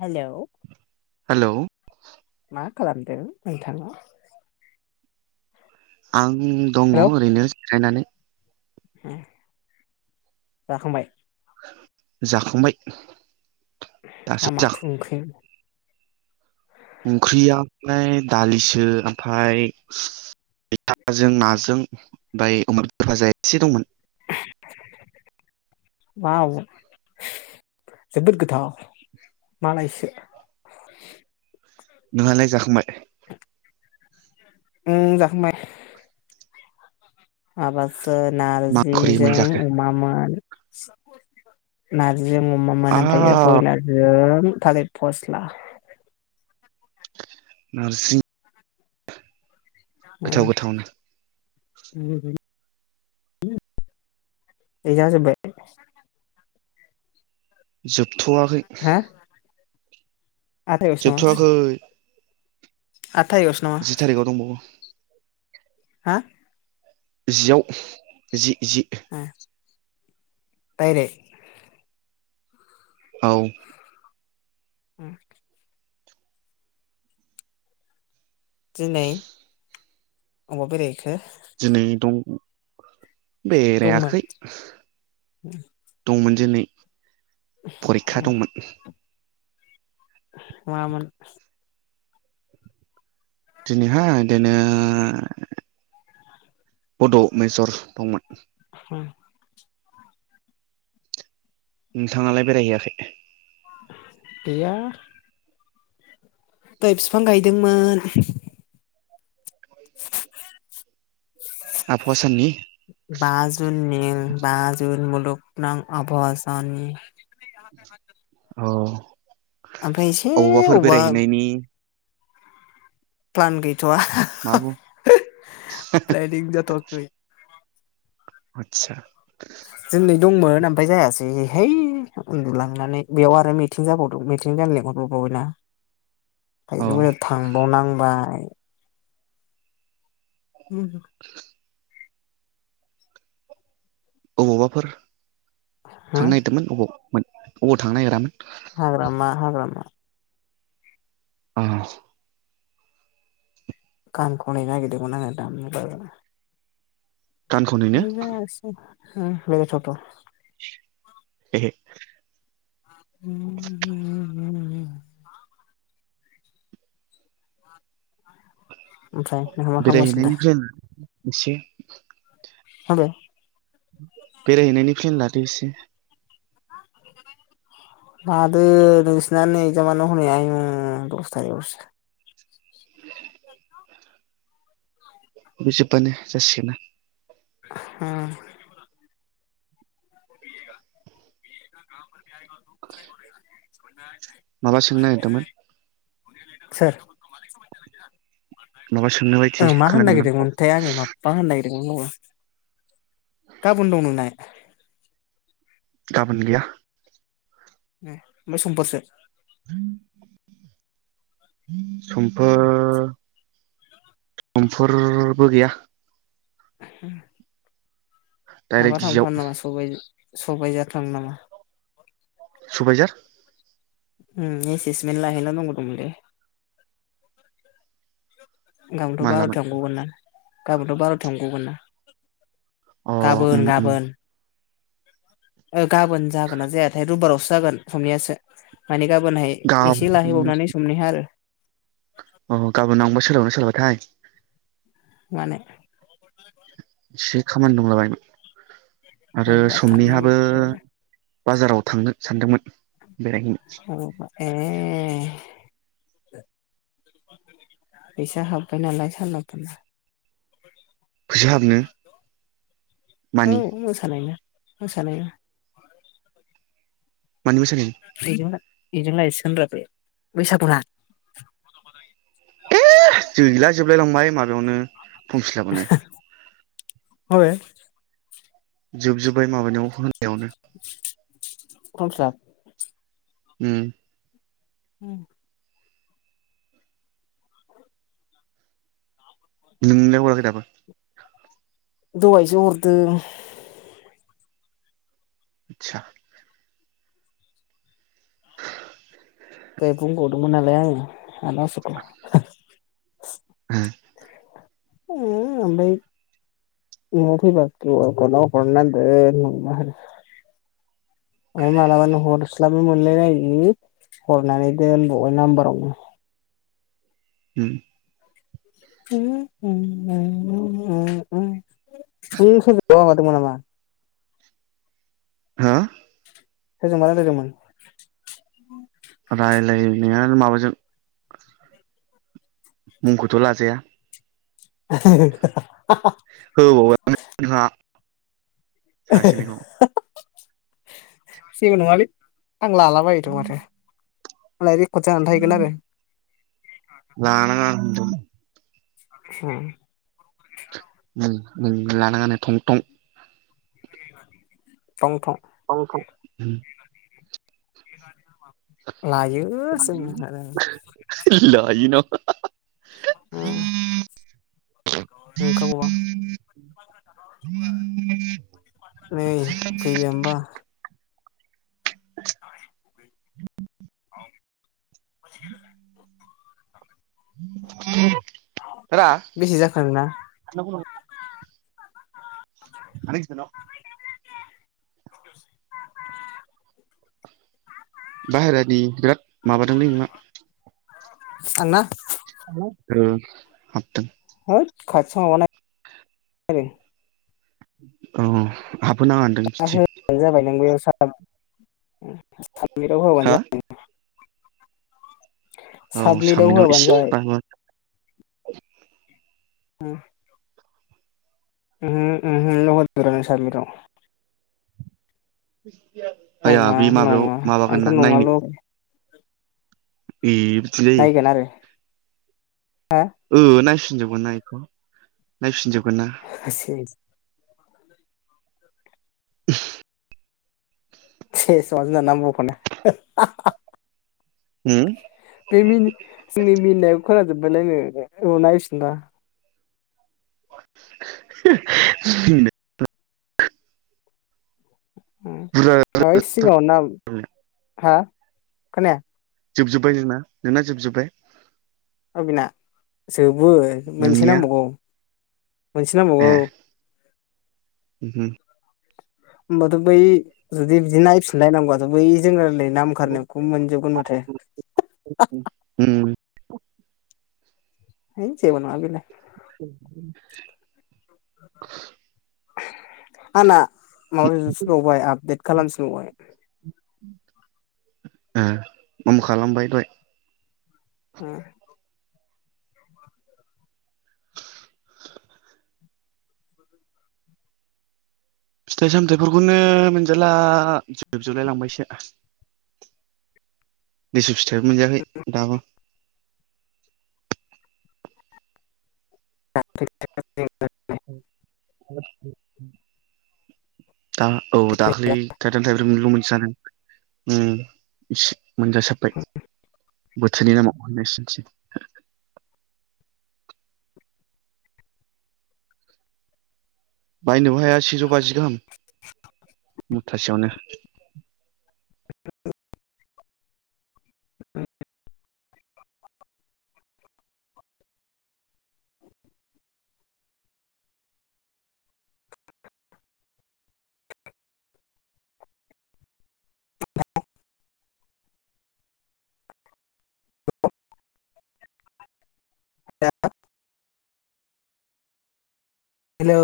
Hello hello मा खालामदों नोंथाङा आं दङ हेलौ ओरैनो जेरायनानै उम जाखांबाय? जाखांबाय। हा दासो जाखां माथो ओंख्रि ओंख्रिया ओमफ्राय दालिसो ओमफ्राय मैथाजों नाजों ओमफ्राय अमा बेदर भाजा एसे दंमोन। [inaudible] वाव जोबोद गोथाव मालायसो नोङालाय जाखांबाय? उम जाखांबाय। माबाफोर मा ओंख्रि नारजिजों मोनजाखो अमामोन। नारजिजों अमामोन आ ओमफायो बयलारजों थालिर फस्ला नारसिं गोथाव उम गोथावनो [unintelligible] ए जाजोबबाय जोबथ'वाखै। आथाइस न [unintelligible] जोबथ'वाखै आद थाइस न [unintelligible] जेरैगाव दंबावो हा? जियाव जि जि ओ दायरेग? औ उम दिनै अबाव बेरायहैखो? दिनै दं दंमोन बेरायाखै। दंमोन दिनै। [inaudible] परिखा दंमोन। मामोन दिनैहाय दिनै बड' मेजर दंमोन। ह [unintelligible] नोंथाङालाय बेरायहैयाखै? गैया दहय फिफां गायदोंमोन। [inaudible] आबहावा साननि? बा जुननि बा जुन मुलुगनां आवहावा साननि। अ ओमफ्राय एसे अबावबाफोर अबेबा बेरायहैनायनि प्लान गैथ'वा मा बुं [inaudible] प्लेनिं जाथ'सै आदसा दिनै दंमोन ओमफाय जायासैहाय है उन्दुलांनानै बेवाव आरो मि थिं जाबावदों मिथिं जानो लेंहरब्रब बावबाय अ ना थांबावनांबाय उम [unintelligible] [unintelligible] अबावबाफोर हो थांनो नागिरदोंमोन अबाव अबाव थांनो नागिरामोन। हाग्रामा हाग्रामा। [unintelligible] गान खनो नागिरदोंमोन आङो दामनोबो। गानखौनोनो [unintelligible] [unintelligible] [unintelligible] ओमफ्राय मा खालामगासिनो दा? बेरायहैनायनि प्लेन एसे [unintelligible] बेरायहैनायनि फेन लादो एसे लादो नोंसिना नै एजामानो हनै आयमुं दस थारिखआवसो। बे जोबबानो जासिगोनना। ह। [unintelligible] माबा सोंनो नागिरदोंमोन। सोर। माबा सोंनो बायदि मा होननो खोनादोंमोन आं नागिरदोंमोनथाय मा मा होनो नागिरदों बावबाय गाबोन दं नोंना। गाबोन गैया ए ओमफ्राय समफोरसो [inaudible] समफोर समफोरबो गैया [inaudible] माबा डाइरेक्ट जियाव थांफानो नामा स सबाय जार थांनो नामा सबायजार हम एसिसमेन्द लानो नांगौ दंमोन लै। गाबोनथ' मानलामोन बार'थायाव गगोन ना गाबोनथ' बार'थायाव गगोन ना। अ उम गाबोन उम गाबोन ओ गाबोन जागोनना जायाथाय रुबिबारावसो जागोन समनियासो माने गाबोनहाय एसे गाबोन लाहैबावनानै समनिहा आरो अ' गाबोन आंबो सोलाबगोनना सोलाबा थाय मानो। एसे खामानि दंला बायोमोन आरो अबावबा थांनो समनिहाबो नागिरदों बाजाराव थांगोन सानदोंमोन बेरायहैनो ओ ए फैसा हाबबाय नालाय सालाफोरा फैसा हाबनो औ मानि मोसानायना मोसानायना मानि मोसानाय बेजों दा बेजों लायसिगोन रा बे बैसागु ना गैला जोबलाय लांबाय माबायावनो फिलाबावनो [unintelligible] जोबजोब्बाय माबानिआव पर्म फिल आप उम उम नोंलाय हराखै दाबो दहायसो हरदों इतसा दहाय बुंबावदोंमोन नालाय आङो [inaudible] उम उम आमफाय बेंआव फैबा [unintelligible] आव हरनानै दोन ओमफाय मालाबानो हरस्लाबनो मोनलायलायि हरनानै दोनबावबाय नाम्बारावनो उम [inaudible] नों सोरजोंबा माबा दोंमोन नामा हो सोरजोंबा रायलायदोंमोन? रायलायनायानो माबाजों मुंखौथ' लाजाया [unintelligible] होबावबाय नामा नोंहा सासेनिखौ [unintelligible] जेबो नङालै आं लाला बायोथ' माथो मालाय रेकर्ड जानानै थाहैगोन आरो लानाङा होनदों [inaudible] ओम नों लानाङानो थं थं थं थ' थं थं उम [inaudible] लायो जों आरो लायो ना [unintelligible] उम नंखागौबा [inaudible] नै बैबेमबा [inaudible] [inaudible] बेसे जाखो नोंना [inaudible] आनै इसानाव बाहेरानि बिराद माबादोंलै नोंना आंना हेलौ ओ हाबदों होयद खाथियाव माबा नाय [inaudible] औ हाबबो नाङा दां बिदि हानो जाबाय नोंबो बेयाव साब साबमिदआव हा होबानो जाबाय औ साबमिटाव साबमिदाव होबानो इसे जाबाय बाबो ओम [inaudible] आया नङा बे माबायाव नङा माबागोन आंथ' ना नङाल' नायनायाव [inaudible] नायगोन आरोे ओ नायफिनजोबगोन ना इखौ नायफिनजोबगोन ना। आसुरिद [inaudible] [inaudible] ङो [unintelligible] बे मिनि जोंनि मिनिनायखौ खोनाजोब्बायलायनो उनाव नायफिनबा। [inaudible] ओम बुरजा है सिगाङावनो ना हा खोनाया जोबजोब्बाय नोंना नोंना जोबजोब्बाय अ बिना जोबो मोनसे नोंनिया नांबावगौ। मोनसे ए नांबावगौ। उम होमबाथ' बै जुदि बिदि नायफिनलायनांगौबाथ' बै जों रायलायनाय नाम खारिनाय ओम मोनजोबगोन माथो उम है जेबो नङा बेलाय [inaudible] आना माबाया जोबसिन बावबाय आबदेद खालामनो थिनबावबाय। ओ आंबो खालामबाय दहाय ओम फिथाइ -सामथाइफोरखौनो मोनजाला जोबजोबलाय लांबायसो। लिसु फिथाइबो मोनजायाखै दाबो। [unintelligible] [inaudible] दा औ दाख्लै थाइथाम थाइब्रैमोनल ' मोनजादों। ओम इसे मोनजासाबबाय बोथोरनि नामाव नोंसोरनिथि बायनोबो हाया सेजौ बाजि गाहाम मुथासेयावनो। [inaudible] हेलौ।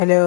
हेलौ।